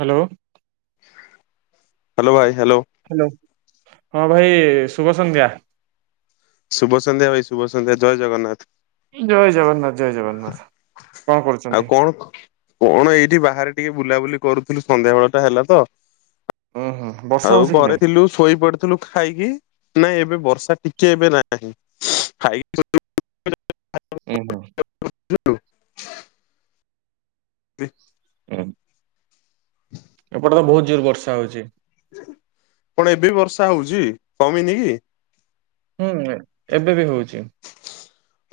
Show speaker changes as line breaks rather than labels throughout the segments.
Hello.
Hello ଭାଇ hello.
Hello ହଁ ଭାଇ ଶୁଭ ସନ୍ଧ୍ୟା।
ଶୁଭ ସନ୍ଧ୍ୟା ଭାଇ ଶୁଭ ସନ୍ଧ୍ୟା ଜୟ ଜଗନ୍ନାଥ।
ଜୟ ଜଗନ୍ନାଥ, ଜୟ ଜଗନ୍ନାଥ କଣ
ଆଉ
କରୁଛନ୍ତି?
କଣ? କଣ ଏଇଠି ବାହାରେ ଟିକେ ବୁଲାବୁଲି କରୁଥିଲୁ ସନ୍ଧ୍ୟା ବେଳ ଟା ହେଲା ତ।
ହଁ ହଁ
ଆଉ ଘରେ ଥିଲୁ ଶୋଇ ପଡିଥିଲୁ ଖାଇକି ନାଇଁ ଏବେ ବର୍ଷା ଟିକେ ଏବେ ନାହିଁ ଖାଇକି ଖ
ଓ ହୋଁ
[inaudible]
ହୁଁ ଏପଟେ ତ ବହୁତ ଜୋର ବର୍ଷା ହଉଛି।
କଣ ଏବେ ବର୍ଷା ହଉଛି କମିନି କି?
ହୁଁ ଏବେ ବି ହଉଛି।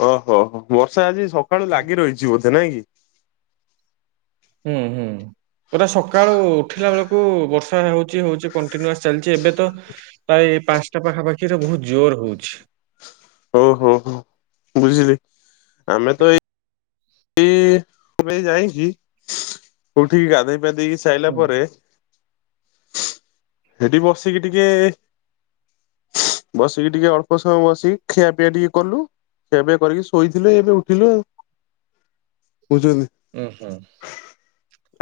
ଓହୋ ହୋ ବର୍ଷା ଆଜି ସକାଳୁ ଲାଗି ରହିଛି ବୋଧେ ନାଇଁ କି?
ହୁଁ ହୁଁ। ପା ସକାଳୁ ଉଠିଲା ବେଳକୁ ବର୍ଷା ହଉଚଛି ହଉଛି କଣ୍ଟିନ୍ୟୁଆସ ଚାଲିଛି ଏବେ ତ ପ୍ରାୟ ପାଞ୍ଚଟା ପାଖାପାଖିରେ ବହୁତ ଜୋର ହଉଛି।
ଓହୋ ହୋ ବୁଝିଲି ଆମେ ତ ଏଇ ଏବେ ଯାଇକି କୋଉଠିକି ଗାଧେଇପଧେଇ କି ଚାଇଲା
ହୁଁ
ପରେ ସେଠି ବସିକି ଟିକେ ବସିକି ଟିକେ ଅଳ୍ପ ସମୟ ବସିକି ଖିଆପିଆ ଟିକେ କଲୁ। ଏବେ କରିକି ଶୋଇଥିଲେ, ଏବେ ଉଠିଲୁ ଆଉ। ବୁଝୁନି।
ଉ ହୁ।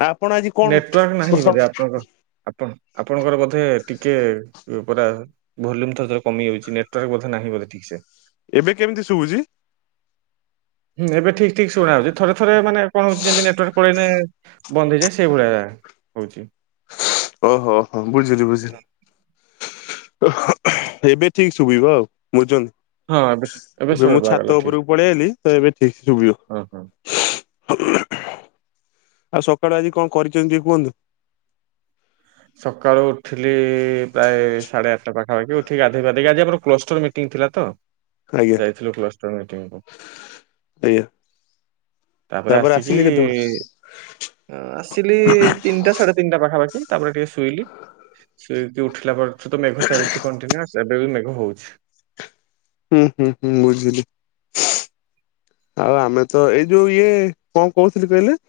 ଆପଣ ଆଜି କଣ
ନେଟୱାର୍କ ନାହିଁ ବୋଧେ ଆପଣଙ୍କର। ଆପଣ ଆପଣଙ୍କର ବୋଧେ ଟିକେ ପୁରା ଭଲ୍ୟୁମ ତରେ କମି ଯାଉଛି ନେଟୱାର୍କ ବୋଧେ ନାହିଁ ବୋଧେ ଠିକ ସେ
ଏବେ କେମିତି ଶୁଭୁଛି?
ହୁ ଏବେ ଠିକ ଠିକ ଶୁଭା ଯାଉଛି। ଥରେ ଥରେ ମାନେ କଣ ହଉଛି ଯେମିତି ନେଟୱାର୍କ ପାଳେଇଲେ ମାନେ ବନ୍ଧ ହେଇଯାଏ ସେଇଭଳିଆ ହଉଛି।
ଓହୋ ଓ ହୋ ବୁଝିଲି ବୁଝିଲି। ଏବେ ଠିକ ଶୁଭିବ ଆଉ
ହଁ ଏବେ
ବଝନ ଏବେ ମୁଁ
ଶୁଭାଗଲା
ଛାତ
ଠିକ୍।
ଉପରକୁ ପଳେଇଲି ତ ଏବେ ଠିକ ଶୁଭିବ।
ହଁ, ହଁ।
[unintelligible] ଆଉ ସକାଳୁ ଆଜି କଣ କରିଛନ୍ତି କୁହନ୍ତୁ?
ସକାଳୁ ଉଠିଲି ପ୍ରାୟ ସାଢେ ଆଠଟା ପାଖାପାଖି, ଉଠିକି ଗାଧୋଇ ପାାଧେଇକି ଆଜି ଆମର କ୍ଲୋଷ୍ଟର ମିଟିଂ ଥିଲା ତ।
ଆଜ୍ଞା
ଯାଇଥିଲୁ କ୍ଲସଟର ମିଟିଂ କୁ
ଆଜ୍ଞା
ତାପରେ ଆସିକି
ଆସିଲେ କେତେବେଳେ?
ଆସିଲି ତିନିଟା ସାଢେ ତିନିଟା ପାଖାପାଖି ତାପରେ ଟିକେ ଶୋଇଲି ଶୋଇକି ଉଠିଲା ପରେ ତ ମେଘ ଚାଲିଛି କଣ୍ଟିନ୍ୟୁସ୍। ଏବେ ବି ମେଘ ହଉଛି
ହୁଁ ହୁଁ ହୁଁ ବୁଝିଲି। ଆଉ ଆମେ ତ ଏଇ ଯୋଉ ଇଏ କଣ କହୁଥିଲି କହିଲେ?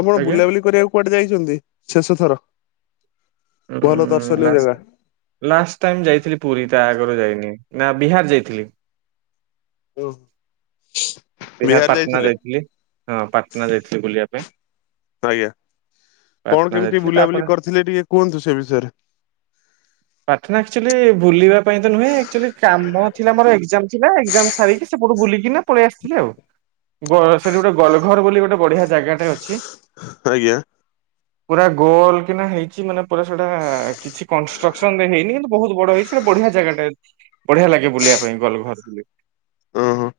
ଆପଣ
ଆଜ୍ଞା
ବୁଲାବୁଲି କରିବାକୁ କୁଆଡେ ଯାଇଛନ୍ତି ଶେଷ ଥର?
ଉଁ
ଭଲ ଦର୍ଶନୀୟ
ଲାଷ୍ଟ
ଜାଗା?
ଲାଷ୍ଟ ଟାଇମ ଯାଇଥିଲି ପୁରୀ ତା ଆଗରୁ ଯାଇନି। ନା ବିହାର ଯାଇଥିଲି।
ଓ।
ବିହାର ପାଟନା ଯାଇଥିଲି, ହଁ ପାଟନା ଯାଇଥିଲି ବୁଲିବା ପାଇଁ।
ଆଜ୍ଞା କଣ
ପାଟନା
କେମିତି
ଯାଇଥିଲି ତାପରେ
ବୁଲାବୁଲି କରିଥିଲେ ଟିକେ କୁହନ୍ତୁ ସେ ବିଷୟରେ।
[inaudible] ପାଟନା ଆକଚୁଆଲି ବୁଲିବା ପାଇଁ ତ ନୁହେଁ ଆକଚୁଆଲି କାମ ଥିଲା ମୋର ଏକ୍ଜାମ ଥିଲା ଏକ୍ଜାମ ସାରିକି ସେପଟୁ ବୁଲିକିନା ପଳେଇ ଆସିଥିଲେ ଆଉ। ସେଠି ଗୋଟେ ଗଲଘର ବୋଲି ଗୋଟେ ବଢିଆ ଜାଗାଟା ଅଛି
ଆଜ୍ଞା
ପୁରା ଗୋଲ କିନା ହେଇଚି ମାନେ ପୁରା ସେଟା କିଛି କନଷ୍ଟ୍ରକ୍ସନ୍ ରେ ହେଇନି, କିନ୍ତୁ ବହୁତ୍ ବଡ ହେଇଚି ସେଟା ବଢିଆ ଜାଗାଟା। ବଢିଆ ଲାଗେ ବୁଲିବା ପାଇଁ। [unintelligible]
ଓହୋ।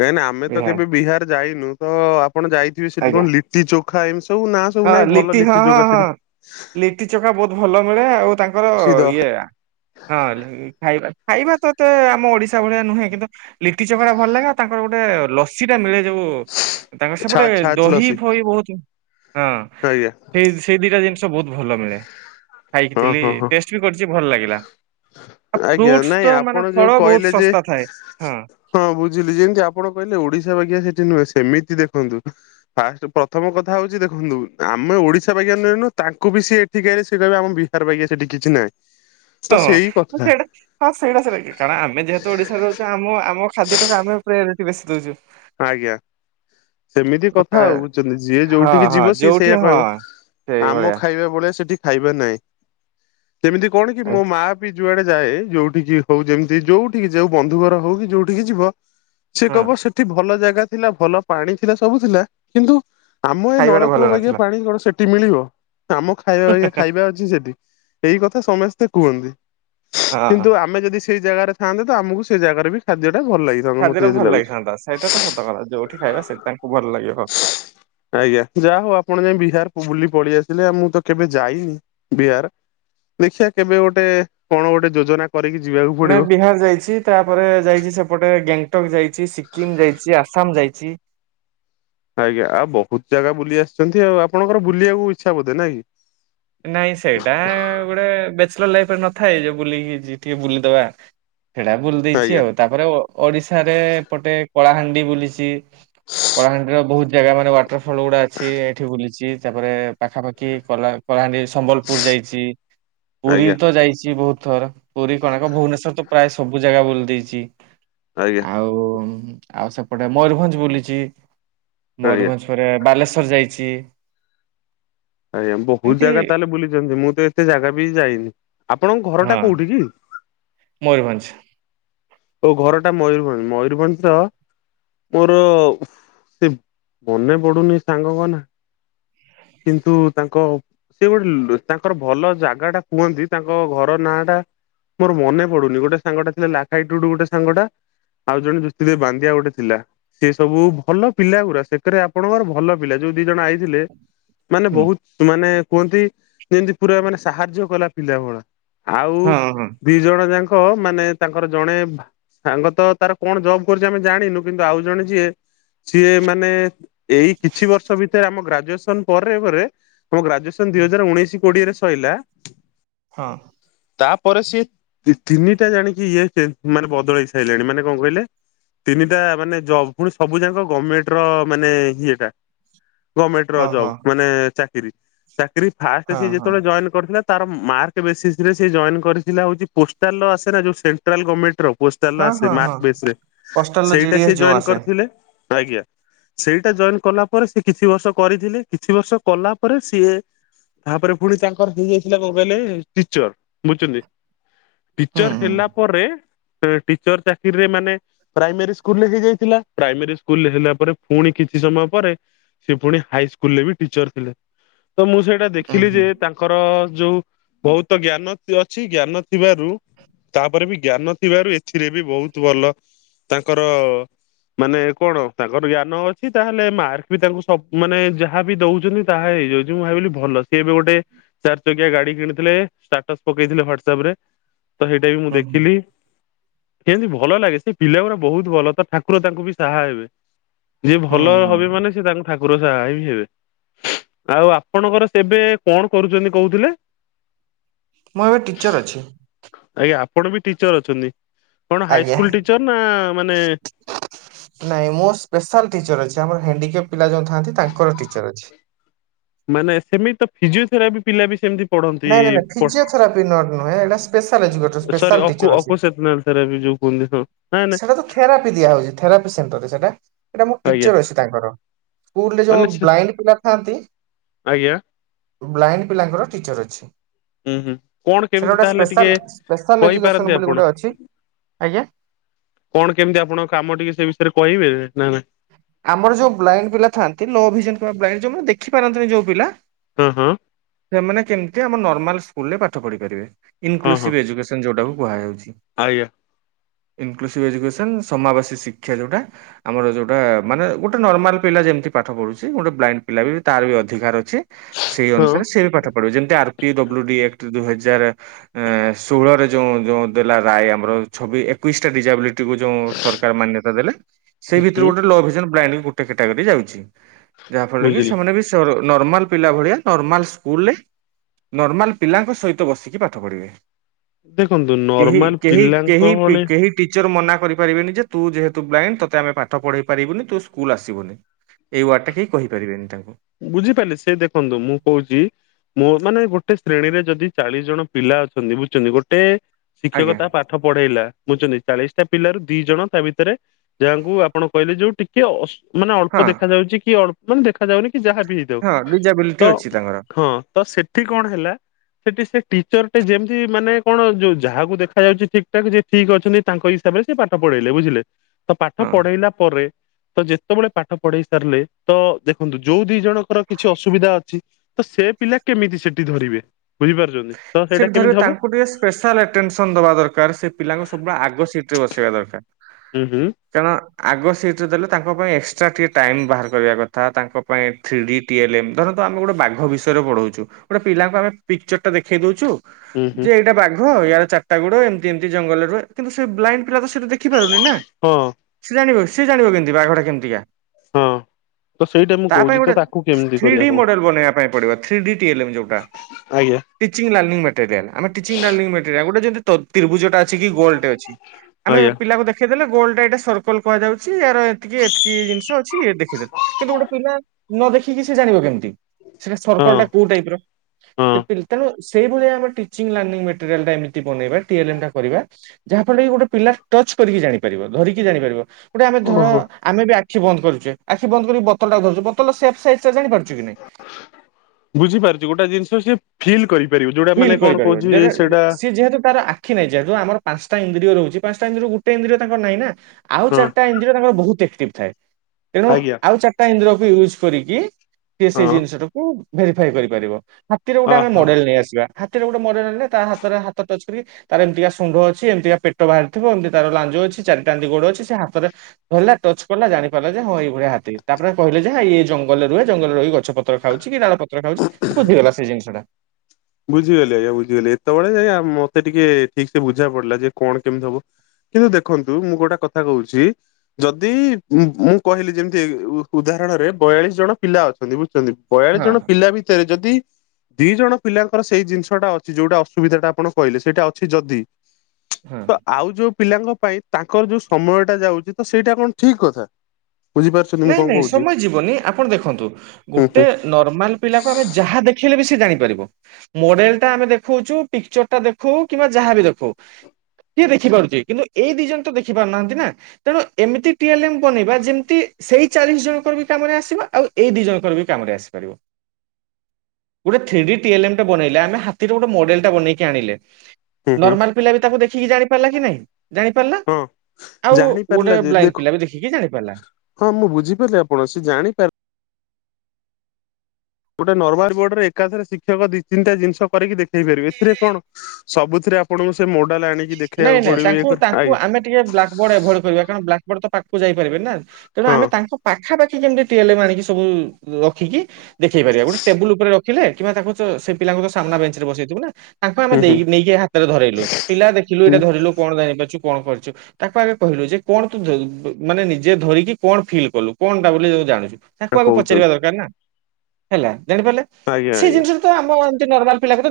କାହିଁକି ନା ଆମେ ତ କେବେ ବିହାର ଯାଇନ। ତ ଆପଣ ଯାଇଥିବେ ସେଠି
ଆଜ୍ଞା
କଣ ଲିଟି ଚୋଖା ଏମ୍ସ ସବୁ ନା ସବୁ
ହଁ
ନାଇଁ ଭଲ
ହଁ
ଲିଟି
ହଁ
ଚୋଖା
ହଁ।
ସେଠି।
ଲିଟି ଚୋଖା ବହୁତ ଭଲ ମିଳେ। ଆଉ ତାଙ୍କର
ପ୍ରସିଦ୍ଧ
ଇଏ ହଁ ଖାଇବା ଖାଇବା ଏତେ ଆମ ଓଡିଶା ଭଳିଆ ନୁହେଁ। କିନ୍ତୁ ଲିଟି ଚୋଖା ଟା ଭଲ ଲାଗେ। ତାଙ୍କର ଗୋଟେ ଲସି ଟା ମିଳେ ଯୋଉ ତାଙ୍କର ସେପଟେ
ଛାଚ୍ ଛାଚ୍
ଦହି
ଲସି
ଫହି ବହୁତ ହଁ।
[unintelligible]
ହେଇ ସେଇ ଦିଟା ଜିନିଷ ବହୁତ ଭଲ ମିଳେ।
ହଁ
ଖାଇଥିଲି
ହଁ ହଁ
ଟେଷ୍ଟ ବି କରିଛି ଭଲ ଲାଗିଲା। ଆ
ଆଜ୍ଞା
ଫ୍ରୁଟ୍ସ
ନାଇଁ
ତ
ଆପଣ
ମାନେ
ଯୋଉ
ଫଳ ବହୁତ
କହିଲେ ଯେ
ଶସ୍ତା ଥାଏ ହଁ।
ହଁ ବୁଝିଲି। ଯେମିତି ଆପଣ କହିଲେ ଓଡିଶା ବାଗିଆ ସେଠି ନୁହେଁ ସେମିତି ଦେଖନ୍ତୁ ଫାଷ୍ଟ ପ୍ରଥମ କଥା ହଉଚି ଦେଖନ୍ତୁ ଆମେ ଓଡିଶା [unintelligible] ତାଙ୍କୁ ବି ସିଏ ଏଠିକି ଆଇଲେ ସେ କହିବେ ଆମ ବିହାର ବାଗିଆ ସେଠି କିଛି ନାହିଁ। ତ ସେଇ କ
ହଁ ସେଇଟା ହଁ ସେଇଟା ସେଇଟା କାରଣ ଆମେ ଯେହେତୁ ଓଡିଶାରେ ରହୁଚି ଆମ ଆମ ଖାଦ୍ୟ ଟା ଆମେ ପ୍ରେ [unintelligible] ବେଶୀ ଦଉଚୁ।
ଆଜ୍ଞା। ସେମିତି କଥା
ଗୋଟେ-
ହଉଛନ୍ତି ଯିଏ
ହଁ
ଯୋଉଠିକି
ହଁ
ଯିବ ସିଏ
ଯୋଉଠି
ସେଇଆ
ହଁ
କହିବ। ଆମ
ସେଇଭଳିଆ
ଖାଇବା ଭଳିଆ ସେଠି ଖାଇବା ନାହିଁ। ସେମିତି କଣ କି
ହଁ
ମୋ ମା ବିି ଯୁଆଡେ ଯାଏ, ଯୋଉଠିକି ହଉ ଯେମିତି ଯୋଉଠିକି ଯାଉ ବନ୍ଧୁ ଘର ହଉ କି ଯୋଉଠିକି ଯିବ ସିଏ କହିବ ସେଠି ଭଲ ଜାଗା ଥିଲା ଭଲ ପାଣି ଥିଲା ସବୁ ଥିଲା। କିନ୍ତୁ ଆମ ଏ
ଖାଇବାଟା ଭଲ
ନଳକୂଅ ବାଗିଆ
ନଥିଲା
ପାଣି କଣ ସେଠି ମିଳିବ। ଆମ ଖାଇବା ବାଗିଆ ଖାଇବା ଅଛି ସେଠି। ଏଇ କଥା ସମସ୍ତେ କୁହନ୍ତି।
ହଁ।
କିନ୍ତୁ ଆମେ ଯଦି ସେଇ ଜାଗାରେ ଥାନ୍ତେ ତ ଆମକୁ ସେଇ ଜାଗାର ବି ଖାଦ୍ୟ ଟା ଭଲ ଲାଗି
ଖାଦ୍ୟଟା ଭଲ ଲାଗିଥାନ୍ତା। ସେଇଟା ତ ସତ କଥା। ଯୋଉଠି ଖାଇବା ସେଠି ତାଙ୍କୁ ଭଲ ଲାଗିବ।
ଆଜ୍ଞା। ଯାହା ହଉ ଆପଣ ଯାଇ ବିହାର ବୁଲି ପଳେଇ ଆସିଲେ। ମୁଁ ତ କେବେ ଯାଇନି। ବିହାର, ଦେଖିବା କେବେ ଗୋଟେ କଣ ଗୋଟେ ଯୋଜନା କରିକି ଯିବାକୁ ପଡିବ।
ନାଇଁ ବିହାର ଯାଇଚି ତାପରେ ଯାଇଚି ସେପଟେ ଗ୍ୟାଙ୍ଗଟକ୍ ଯାଇଚି ସିକିମ୍ ଯାଇଚି ଆସାମ ଯାଇଚି।
ଆଜ୍ଞା। ଆ ବହୁତ ଜାଗା ବୁଲି ଆସିଛନ୍ତି ଆଉ। ଆପଣଙ୍କର ବୁଲିବାକୁ ଇଚ୍ଛା ବୋଧେ ନାଇଁ କି?
ନାଇଁ ସେଇଟା ଗୋଟେ ବ୍ୟାଚଲର ଲାଇଫ୍ ରେ ନଥାଏ ଯେ ବୁଲିକି ଟିକେ ବୁଲିଦେବା। ହେଟା ବୁଲି ଦେଇଚି
ଆଜ୍ଞା
ଆଉ। ତାପରେ ଓଡ଼ିଶା ରେ ଏପଟେ କଳାହାଣ୍ଡି ବୁଲିଚି। କଳାହାଣ୍ଡି ର ବହୁତ୍ ଜାଗା ମାନେ ୱାଟର ଫଲ୍ ଗୁଡା ଅଛି ଏଠି ବୁଲିଚି। ତାପରେ ପାଖାପାଖି କଲା କଳାହାଣ୍ଡି ସମ୍ବଲପୁର ଯାଇଚି। ପୁରୀ
ଆଜ୍ଞା
ତ ଯାଇଚି ବହୁତ ଥର। ପୁରୀ, କୋଣାର୍କ, ଭୁବନେଶ୍ଵର ତ ପ୍ରାୟ ସବୁ ଜାଗା ବୁଲି ଦେଇଚି।
ଆଜ୍ଞା।
ଆଉ ଆଉ ସେପଟେ ମୟୂରଭଞ୍ଜ ବୁଲିଚି।
ଆଜ୍ଞା
ମୟୂରଭଞ୍ଜ ପରେ ବାଲେଶ୍ୱର ଯାଇଚି।
ଆଜ୍ଞା। ବହୁତ
ଏମିତି
ଜାଗା ତାହେଲେ ବୁଲିଛନ୍ତି। ମୁଁ ତ ଏତେ ଜାଗା ବି ଯାଇନି। ଆପଣଙ୍କ ଘରଟା
ହଁ
କୋଉଠି କି?
ମୟୂରଭଞ୍ଜ।
ଓ ଘରଟା ମୟୂରଭଞ୍ଜ। ମୟୂରଭଞ୍ଜର ମୋର ସେ ମନେ ପଡୁନି ସାଙ୍ଗଙ୍କ ନା। କିନ୍ତୁ ତାଙ୍କ ସେ ଗୋଟେ ତାଙ୍କର ଭଲ ଜାଗା ଟା କୁହନ୍ତି ତାଙ୍କ ଘର ନାଁ ଟା ମୋର ମନେ ପଡୁନି। ଗୋଟେ ସାଙ୍ଗଟା ଥିଲା [unintelligible] ଗୋଟେ ସାଙ୍ଗଟା। ଆଉ ଜଣେ [unintelligible] ବାନ୍ଦିଆ ଗୋଟେ ଥିଲା। ସେ ସବୁ ଭଲ ପିଲା ଗୁରା ସେକରେ ଆପଣଙ୍କର ଭଲ ପିଲା ଯୋଉ ଦି ଜଣ ଆଇଥିଲେ ମାନେ
ହୁଁ।
ବହୁତ ମାନେ କୁହନ୍ତି ଯେମିତି ପୁରା ମାନେ ସାହାଯ୍ୟ କଲା ପିଲା ଭଳା। ଆଉ
ହଁ, ହଁ,
ଦି ଜଣ ଯାକ ମାନେ ତାଙ୍କ ତାଙ୍କର ଜଣେ ସାଙ୍ଗ ତ ତାର କଣ ଜବ୍ କରୁଛି ଆମେ ଜାଣିନୁ କିନ୍ତୁ ଆଉ ଜଣେ ଯିଏ ସିଏ ମାନେ ଏଇ କିଛି ବର୍ଷ ଭିତରେ ଆମ ଗ୍ରାଜୁଏସନ ପରେ ପରେ ଆମ ଗ୍ରାଜୁଏସନ ଦିଇ ହଜାର ଉଣେଇଶି କୋଡିଏରେ ଶୋଇଲା।
ହଁ
ତାପରେ ସିଏ ତିନିଟା ଜାଣିକି ଇଏ ସେ ମାନେ ବଦଳେଇ ସାରିଲାଣି ମାନେ କଣ କହିଲେ ତିନିଟା ମାନେ ଜବ୍ ପୁଣି ସବୁ ଯାକ ଗଭର୍ଣ୍ଣମେଣ୍ଟ ର ମାନେ ଇଏଟା। ଗମେଣ୍ଟ ର
ଓହୋ!
ଜବ ମାନେ ଚାକିରି। ଚାକିରି ଫାଷ୍ଟ
ହଁ,
ସିଏ
ହଁ,
ଜେତେବେଳେ ଜଇନ କରିଥିଲା ତାର ମାର୍କ ବେସି୍ରେ ସେ ଜଏନ୍ କରିଥିଲା ହେଉଛି ପୋଷ୍ଟାଲର ଆସେ ନା ଯେଉଁ ସେନଟ୍ରାଲ୍ ଗଭର୍ଣ୍ଣମେଣ୍ଟର? ପୋଷ୍ଟାଲ ରେ
ହଁ,
ଆସେ
ହଁ, ହଁ।
ମାର୍କ ବେସ୍ ରେ
ପୋଷ୍ଟାଲର
ସେଇଟା ସେ
ଜିଡିଏସ୍ ଯୋଉ
ଜନ୍
ଆସେ।
କରିଥିଲେ ଆଜ୍ଞା। ସେଇଟା ଜଏନ କଲା ପରେ ସେ କିଛି ବର୍ଷ କରିଥିଲେ କିଛି ବର୍ଷ କଲା ପରେ ସିଏ ତାପରେ ପୁଣି ତାଙ୍କର ହେ ଯାଇଥିଲା କଣ କହିଲେ ଟିଚର, ବୁଝୁଛନ୍ତି?
ହୁଁ,
ଟିଚର
ହୁଁ,
ହେଲା ପରେ ଟିଚର ଚାକିରିରେ ମାନେ ପ୍ରାଇମେରୀ ସ୍କୁଲରେ ହେ ଯାଇଥିଲା ପ୍ରାଇମେରୀ ସ୍କୁଲରେ ହେଲା ପରେ ପୁଣି କିଛି ସମୟ ପରେ ସେ ପୁଣି ହାଇସ୍କୁଲରେ ବି ଟିଚର ଥିଲେ। ତ ମୁଁ ସେଇ ସେଟା
ଉଁ,
ଦେଖିଲି
ହୁଁ,
ଯେ ତାଙ୍କର ଯୋଉ ବହୁତ ଜ୍ଞାନ ଅଛି। ଜ୍ଞାନ ଥିବାରୁ ତାପରେ ବି ଜ୍ଞାନ ଥିବାରୁ ଏଥିରେ ବି ବହୁତ ଭଲ ତାଙ୍କର ମାନେ କଣ ତାଙ୍କର ଜ୍ଞାନ ଅଛି ତାହେଲେ ମାର୍କ ବି ତାଙ୍କୁ ସବ ମାନେ ଯାହାବି ଦଉଛନ୍ତି ତାହା ହେଇଯାଉଉଛି ମୁଁ ଭାବିଲି ଭଲ ସିଏ ଏବେ ଗୋଟେ ଚାର୍ ଚକିଆ ଗାଡି କିଣିଥିଲେ ଷ୍ଟାଟସ ପକେଇଥିଲେ ହ୍ୱାଟସଆପ ରେ। ତ ସେଇଟା ମୁଁ
ଉଁ, ହୁଁ,
ଦେଖିଲି କେମତି ଭଲ ଲାଗେ ସେ ପିଲା ଗୁ ବହୁତ ଭଲ। [unintelligible] କୁକୁର ତାଙ୍କୁ ବି ସାହା ହେବେ ଯିଏ ଭଲ
ହୁଁ, ହୁଁ।
ହବେ ମାନେ ସେ ତାଙ୍କୁ ଠା ପରସା ବି ହେବେ। ଆଉ ଆପଣଙ୍କର ସେବେ କଣ କରୁଛନ୍ତି କହୁଥିଲେ?
ମୁଁ ଏବେ ଟିଚର୍ ଅଛି।
ଆଜ୍ଞା ଆପଣ ବି ଟିଚର ଅଛନ୍ତି। କଣ
ଆଜ୍ଞା,
ହାଇସ୍କୁଲ ଟିଚର ନା ମାନେ
ନାଇଁ ମୋ ସ୍ପେଶାଲ ଟିଚର ଅଛି ଆମର ହଣ୍ଡିକେପ ପିଲା ଯୋଉ ଥାନ୍ତି ତାଙ୍କର ଟିଚର ଅଛି।
ମାନେ ସେମିତି ତ ଫିଜିଓଥେରାପି ପିଲା ବି ସେମିତି଼ ପଢନ୍ତି
ନାଇଁ, ନାଇଁ, ନାଇଁ ଫିଜିଓଥେରାପି ନ ନୁହେଁ ଏଇଟା ସ୍ପେଶାଲ୍ ଏଜୁକେଟର୍ ସ୍ପେଶାଲ୍
ସରି ଅ
ଟିଚର୍
ଅକୁ [unintelligible] ସେ ବି ଯଉ କୁହନ୍ତି ନାଇଁ ନାଇଁ
ସେଇଟା ତ ଥେରାପି ଦିଆ ହଉଛି ଥେରାପି ସେଣ୍ଟର ରେ ସେଇଟା। ଏଇଟା ମୁଁ
ଆଜ୍ଞା
ଟିଚର ଅଛି ତାଙ୍କର। ସ୍କୁଲ ରେ ଯୋଉ
ମାନେ ସେ
ବ୍ଲାଇଣ୍ଡ ପିଲା ଥାନ୍ତି
ଆଜ୍ଞା
ବ୍ଲାଇଣ୍ଡ ପିଲାଙ୍କର ଟିଚର ଅଛି।
ହୁଁ ହୁଁ କଣ
ସେଟା
କେମିତି
ଗୋଟେ
ତାହେଲେ ଟିକେ
ସ୍ପସିଆଲ ସ୍ପେସିଆଲ
କହିପାରନ୍ତି
ଏଜୁକେସନ ବୋଲି
ଆପଣ
ଗୋଟେ ଅଛି। ଆଜ୍ଞା
କଣ କେମିତି ଆପଣଙ୍କ କାମ ଟିକେ ସେ ବିଷୟରେ କହିବେ, ନା ନହିଁ?
ଆମର ଯୋଉ ବ୍ଇଣ୍ଡ ପିଲା ଥାନ୍ତି ଲୋ ଭଜନ କିମ୍ବା ବ୍ଣ୍ଡ ଯୋଉମାନେ ଦେିାରନ୍ତିନ ଯୋଉ ପିଲା
ହଁ ହଁ
ସେମାନେ କେମିତି ଆମ ନର୍ମାଲ ସ୍କୁଲ ରେ ପାଠ ପଢିପାରିବେ
ହଁ ହଁ
ଇନକ୍ଭ ଏଜୁକେସନ। ଯଉଟା କୁହାଯାଉଛି।
ଆଜ୍ଞା
ଇନକ୍ଲୁସିଭ୍ ଏଜୁକେସନ୍ ସମାବାସୀ ଶିକ୍ଷା ଯେଉଟା ଆମର ଯୋଉ ଗୋଟେ ମାନେ ଗୋଟେ ନର୍ମାଲ ପିଲା ଯେମିତି ପାଠ ପଢୁଛି ଗୋଟେ ବ୍ଲାଇଣ୍ଡ ପିଲା ବି ତାର ବି ଅଧିକାର ଅଛି ସେଇ
ହଁ
ଅନୁସାରେ ସେ ବି ପାଠ ପଢିବ। ଯେମିତି ଆର ପି ଡବ୍ଲୁ ଡିକ୍ ଦୁଇ ହଜାର ଷୋହଳରେ ଯୋଉ ଯୋଉ ଦେଲା ରାୟ ଆମର ଛବି ଏକୋଇଶ ଟା ଡିଜାବିଲି କୁ ଯୋଉ ସରକାର ମାନ୍ୟତା ଦେଲେ ସେଇ
ହୁଁ
ଭିତ
ହୁଁ
[unintelligible] [unintelligible] ଗୋଟେ କଟରୀ ଯାଉଛି। ଯାହା ଫଳରେ କି
ବୁଝିଲି।
ସେମାନେ ବି ଅର ନର୍ମାଲ ପିଲା ଭଳିଆ ନର୍ମାଲ ସ୍କୁଲରେ ନର୍ମାଲ ପିଲାଙ୍କ ସହିତ ବସିକି ପାଠ ପଢ଼ିବେ।
ଦେଖନ୍ତୁ
କେହି
ନର୍ମାଲ
କେହି
ପିଲାଙ୍କ
କେହି ପି
ଭଳି
କେହି ଟିଚର ମନା କରିପାରିବେନି ଯେ ତୁ ଯେହେତୁ ବ୍ଲାଇଣ୍ଡ ତତେ ଆମେ ପା ପାଠ ପଢେଇ ପାରିବୁନି ତୁ ସ୍କୁଲ ଆସିବୁନି ଏଇ ୱାର୍ଡଟା କେହି କହିପାରିବେନି ତାଙ୍କୁ।
ବୁଝିପାଇଲେ ସେ ଦେଖନ୍ତୁ ମୁଁ କୋହୁଚି ମୋ ମାନେ ଗୋଟେ ଶ୍ରେଣୀରେ ଯଦି ଚାଳିଶ ଜଣ ପିଲା ଅଛନ୍ତି ବୁଝୁଛନ୍ତି ଗୋଟେ ଶିକ୍ଷକ
ଆଜ୍ଞା
ତା ପା ପାଠ ପଢେଇଲା ବୁଝୁଚନ୍ତି ଚାଳିଶଟା ପିଲାରୁ ଦି ଜଣ ତା ଭିତରେ ଯାହାଙ୍କୁ ଆପଣ କହିଲେ ଯୋଉ ଟିକେ ଅସ୍ ମାନେ
ହଁ
ଅଳ୍ପ ଦେଖା ଯାଉଚି କି ଅଳ୍ ମାନେ ଦେଖାଯାଉନି କି ଯାହା ବ୍ ବି ହେଇଥାଉ
ହଁ ଡିଜାବିଲିଟି
ତ
ଅଛି ତାଙ୍କର
ହଁ ତ ସେଠି କଣ ହେଲା ସେଠି ସେ ଟିଚରଟେ ଯେମତି ମାନେ କଣ ଯୋଉ ଯାହାକୁ ଦେଖାଯାଉଚି ଠିକଠାକ ଯିଏ ଠିକ୍ ଅଛନ୍ତି ତାଙ୍କ ହିସାବରେ ସେ ପାଠ ପଢେଇଲେ ବୁଝିଲେ। ତ ପାଠ
ହଁ।
ପଢେଇଲା ପରେ ତ ଯେତବେଳେ ପାଠ ପଢେଇ ସାରିଲେ ତ ଦେଖନ୍ତୁ ଯୋଉ ଦିଇ ଜଣଙ୍କର କିଛି ଅସୁବିଧା ଅଛି ତ ସେ ପିଲା କେମିତି ସେଠି ଧରିବେ ବୁଝିପାରୁ
ସେଠ ଧରିବେ ତାଙ୍କୁ ଟିକେ ସ୍ ପେଶାଲ ଆଟେନସନ ଦବା ଦରକାର ସେ ପିଲାଙ୍କୁ ସବୁବେଳେ ଆଗ ସିଟରେ ବସେଇବା ଦରକାର।
ଉଁ ହୁଁ।
କାରଣ ଆଗ ସିଟରୁ ଦେଲେ ତାଙ୍କ ପାଇଁ ଏକ୍ସଟ୍ରା ଟିକେ ଟାଇମ ବାହାର କରିବା କଥା ତାଙ୍କ ପାଇଁ ଥ୍ରୀଡି ଟି ଏଲ୍ ଏମ୍ ଧରନ୍ତୁ ଆମେ ଗୋଟେ ବାଘ ବିଷୟରେ ପଢୋଉଚୁ ଗୋଟେ ପିଲାଙ୍କୁ ଆମେ ପିକଚର୍ ଚର୍ ଦେଖେଇ ଦୋଉଚୁ
ହୁଁ ହୁଁ
ଯେ ଏଇଟା ବାଘ ୟାର ଚାରଟା ଗୋଡ ଏମତି ଏମତି ଜଙ୍ଗଲରେ ରୁହେ କିନ୍ତୁ ସେ ବ୍ଲାଇଣ୍ଡ୍ ପିଲା ତ ସେତ ଦେଖିପାରୁନି ନା
ହଁ
ସେ ଜାଣିବ ସିଏ ଜାଣିବ କେମତି ବାଘଟା କେମତିକା।
ହଁ। ତ ସେଇଟା ମୁଁ କୋହୁଚି ତ
ଗୋଟେ
ତାକୁ କେମତି
ଥ୍ରୀ
କରିବା
ଡି
କହ?
ମଡେଲ ବନେଇବା ପାଇଁ ପଡିବ
ଆଜ୍ଞା।
ଟିଚିଙ୍ଗ୍ ଲାର୍ଣ୍ଣିଂ ମ୍ୟାଟେରିଆଲ ଆମେ ଟିିଚିଙ୍ଗ୍ ଲାର୍ଣ୍ଣିଙ୍ଗ୍ ମ୍ୟାଟେରିଆଲ ଗୋଟେ ଯେମତି ତ-ତ୍ରିଭୁଜଟା ଅଛି କି ଗୋଲଟେ ଅଛି ଆମେ
ଆଜ୍ଞା
ପିଲାକୁ ଦେଖ୍ ଖେଇଦେଲେ ଗୋଲଟା ଏଟା ସର୍କଲ କୁହାଯାଉଚି ୟାର ଏତିକି ଏତିକି ଜିନଷ ଅଛି ଏ ଦେଖେଇଦେଲେ କିନ୍ତୁ ଗୋଟେ ପିଲା ନ ଦେଖିକି ସେ ଜାଣିବ କେମିତି? ସେଟା
ହଁ
ସର୍କଲଟା କୋଉ ଟାଇପର
ହଁ
ଯେ ପିଲ୍ ସେଇଭଳିଆ ଆମ ଟିଚିଙ୍ଗ୍ ଲର୍ନିଙ୍ଗ୍ ମ୍ୟାଟେରିଆଲଟା ଏମତି ବନେଇବା ଟି ଏଲ୍ ଏମ୍ ଟା କରିବା ଯାହା ଫଳରେ କି ଗୋଟେ ପିଲା ଟଚ୍ କରିକି ଜାଣିପାରିବ ଧରିକି ଜାଣିପାରିବ ଗୋଟେ ଆମେ ଧର
ଓହୋ
ଆମେ ବି ଆଖି ବନ୍ଦ କରୁଚେ ଆଖି ବନ୍ଦ କରିିକି ବୋତଲଟାକୁ ଧରୁଚେ ବୋତଲର ସେପ୍ ସାଇଜଟା ଜାଣିପାରୁଚୁ କି ନାଇଁ
ବୁଝିପାରୁଚି ଗୋଟେ ଜିନିଷ ସିଏ ଫିଲ୍ କରିପାରିବୁ ଯୋଉଟା
ହିଲ୍
ମାନେ କଣ
କରିପାରିବ
କୋହୁଚି
ଯେଟା
ଏଇ ସେଇଟା
ସିଏ ଯେହେତୁ ତାର ଆ ଆଖି ନାହିଁ ଯେହେତୁ ଆମର ପାଞ୍ଚଟା ଇନ୍ଦ୍ରିୟ ରହୁଚି ପାଞ୍ଚଟା ଇନ୍ଦ୍ରିୟ ଗୋଟେ ଇନ୍ଦ୍ରିୟ ତାଙ୍କର ନାହିଁ ନା ଆଉ
ହଁ
ଚାରଟା ଇନ୍ ଦ୍ରିୟ ତାଙ୍କର ବୋହୁତ ଆକ୍ଟିଭ ଥାଏ ତେଣୁ
ଆଜ୍ଞା
ଆଉ ଚାରଟା ଇନ୍ଦ୍ରିୟକୁ ୟୁଜ୍ କରିକି କିଏ ସେଇ
ହଁ
ଜିନିଷଟାକୁ ଭେରିଫାଏ କରିପାରିବ ହାତୀରେ ଗୋଟେ ଆମେ
ଓହୋ
ମଡେଲ ନେଇଆସ ହାତୀରେ ଗୋଟେ ମଡେଲ ନେଲେ ତା ହାତରେ ହାତ ଟଚ୍ କରିକି ତାର ଏମତିକା ଶଣ୍ଢ ଅଛି ଏମତିକା ପେଟ ବାହାରିଥିବ ଏମତି ତାର ଲାଞ୍ଜ ଅଛି ଚାରିଟା ଏମତି ଗୋଡ ଅଛି ସେ ହାତରେ ଧରଲା ଟଚ କଲା ଜାଣିପାରିଲା ଯେ ହଁ ଏଇଭଳିଆ ହାତୀ ତାପରେ କହିଲେ ଯେ ଆ ଇଏ ଜଙ୍ଗଲରେ ରୁହେ ଜଙ୍ଗଲରେ ରହି ଗ ଗଛ ପତ୍ର ଖାଉଛି କି ଡାଳ ପତ୍ର ଖାଉଚି ବୁଝିଗଲା ସେ ଜିଷଟା।
ବୁଝିଗଲି ଆଜ୍ଞା ବୁଝିଗଲି ଏତବେଳେ ଆଜ୍ଞା ମତେ ଟିକେ ଠିକସେ ବୁଝା ପଡଲା ଯେ କଣ କେମତି ହବ। କିନ୍ତୁ ଦେଖନ୍ତୁ ମୁଁ ଗୋଟେ କଥା କୋହୁଚି ଯଦି ମୁଁ ମୁଁ କହିଲି ଯେମିତି ଉ-ଉଦାହରଣରେ ବୟାଳିଶ ଜଣ ପିଲା ଅଛନ୍ତି ବୁଝୁଛନ୍ତି ବୟାଳିଶ
ହଁ
ଜଣ ପିଲା ଭିତରେ ଯଦି ଦି ଜଣ ପିଲାଙ୍କର ସେଇ ଜିନିଷଟା ଅଛି ଯୋଉଟା ଅସୁବିଧାଟା ଆପଣ କହିଲେ ସେଇଟା ଅଛି ଯଦି
ହଁ।
ତ ଆଉ ଯୋଉ ପିଲାଙ୍କ ପାଇଁ ତାଙ୍କର ଯୋଉ ସମୟଟା ଯାଉଚି ତ ସେଇଟା କଣ ଠିକ କଥା? ବୁଝିପାରୁଛନ୍ତି ମୁଁ
ନାଇଁ
କଣ
ନାଇଁ
କହୁଛି
ସମୟ ଯିବନି ଆପଣ ଦେଖନ୍ତୁ
ହୁଁ
ଗୋଟେ
ହୁଁ
ନର୍ମାଲ ପିଲାକୁ ଆମେ ଯାହା ଦେଖେଇଲେ ବି ସିଏ ଜାଣିପାରିବ। ମଡେଲଟା ଆମେ ଦେଖୋଉଚୁ ପିକଚରଟା ଦେଖୋଉ କିମ୍ବା ଯାହାବି ଦେଖୋଉ ସିଏ ଦେଖିପାରୁଚି କିନ୍ତୁ ଏ ଦିଇ ଜଣ ତ ଦେଖି ପାରୁନାହାନ୍ତି ନା। ତେଣୁ ଏମିତି [unintelligible] ବନେଇବା ଯେମିତି ସେଇ ଚାଳିଶ ଜଣଙ୍କର ବି କାମରେ ଆସିବା ଆଉ ଏଇ ଦି ଜଣଙ୍କର ବି କାମରେ ଆସିପାରିବ। ଗୁଟେ ଥ୍ରୀଡି ଟିଏଲେମ୍ ଟେ ବନେଇଲେ ଆମେ ହାତୀର ଗୋଟେ ମଡେଲ୍ ଟା ବେଇକି ଆଣିଲେ।
ହୁଁ ହୁଁ
ନର୍ମାଲ ପିଲା ବି ତାକୁ ଦେଖିକି ଜାଣିପାରିଲା କି ନାହିଁ ଜାଣିପାରିଲା।
ହଁ
ଆଉ
ଜାଣିପାରିଲା
ଗୋଟେ
ଯେ
ବ୍ଲାଇଣ୍ଡ
ଦେଖ
ପିଲା ବି ଦେଖିକି ଜାଣିପାରିଲା।
ହଁ ମୁଁ ବୁଝିପାରିଲି ଆପଣ ସେ ଜାଣିପାର ଗୋଟେ [unintelligible] ଏକାଥରେ ଶିକ୍ଷକ ଦି ତିନିଟା ଜିନିଷ କରିକି ଦେଖେଇ ପାରିବେ ଏଥିରେ କଣ। ସବୁଥିରେ ଆପଣଙ୍କୁ ସେ ମୋଡାଲ ଆଣି
ନାଇଁ ନାଇଁ ତାଙ୍କୁ ତାଙ୍କୁ ଆମେ ଟିକେ ବ୍ଲାକ୍ ବୋର୍ଡ ଏ ଭଳି କରିବା କାରଣ ବ୍ଲାକ୍ ବୋର୍ଡ ତ ପାଖକୁ ଯାଇାପାରିବେନି ନା
ହଁ
ତେଣୁଆମେ ତାଙ୍କ ପାଖା ପା [unintelligible] କେମିତି ଟିଏଲେମ୍ ଆଣିକି ସବୁ ରଖିକି ଦେଖେଇ ପାରିବା ଗୋଟେ ଟେବୁଲ ଉପରେ ର ଥିଲେ କିମ୍ବା ତାକୁ ତ ସେ ପିଲାଙ୍କୁ ତ ସାମ୍ନା ବେଞ୍ଚ ରେ ବସେଇଥିବୁ ନା। ତାଙ୍କୁ ଆମେ
ହୁଁ ହୁଁ
ଦେଇକି ନେଇକି ହାତରେ ଧରାଇଲୁ ପିଲା ଦେଖିଲୁ ଏଇଟା
ହୁଁ
ଧରିଲୁ କଣ ଜାଣିପାରୁଚୁ କଣ କରିଛୁ। ତାକୁ ଆଗେ କହିଲୁ ଯେ କଣ ତୁ ଧ ବ ମାନେ ନିଜେ ଧରିକି କଣ ଫିଲ୍ କଲୁ କଣ ଟା ବୋଲି ଜାଣୁଚୁ। ତାକୁ ଆଗ ପଚାରିବା
କହୁଛନ୍ତି
ଦରକାର ନା ହେଲା ଜାଣିପାରିଲେ
ଆଜ୍ଞା
ସେଇ
ଆଜ୍ଞା।
ଜିନିଷକୁ ତ ଆମ ଏମତି ନର୍ମାଲ ପିଲାକୁ ତ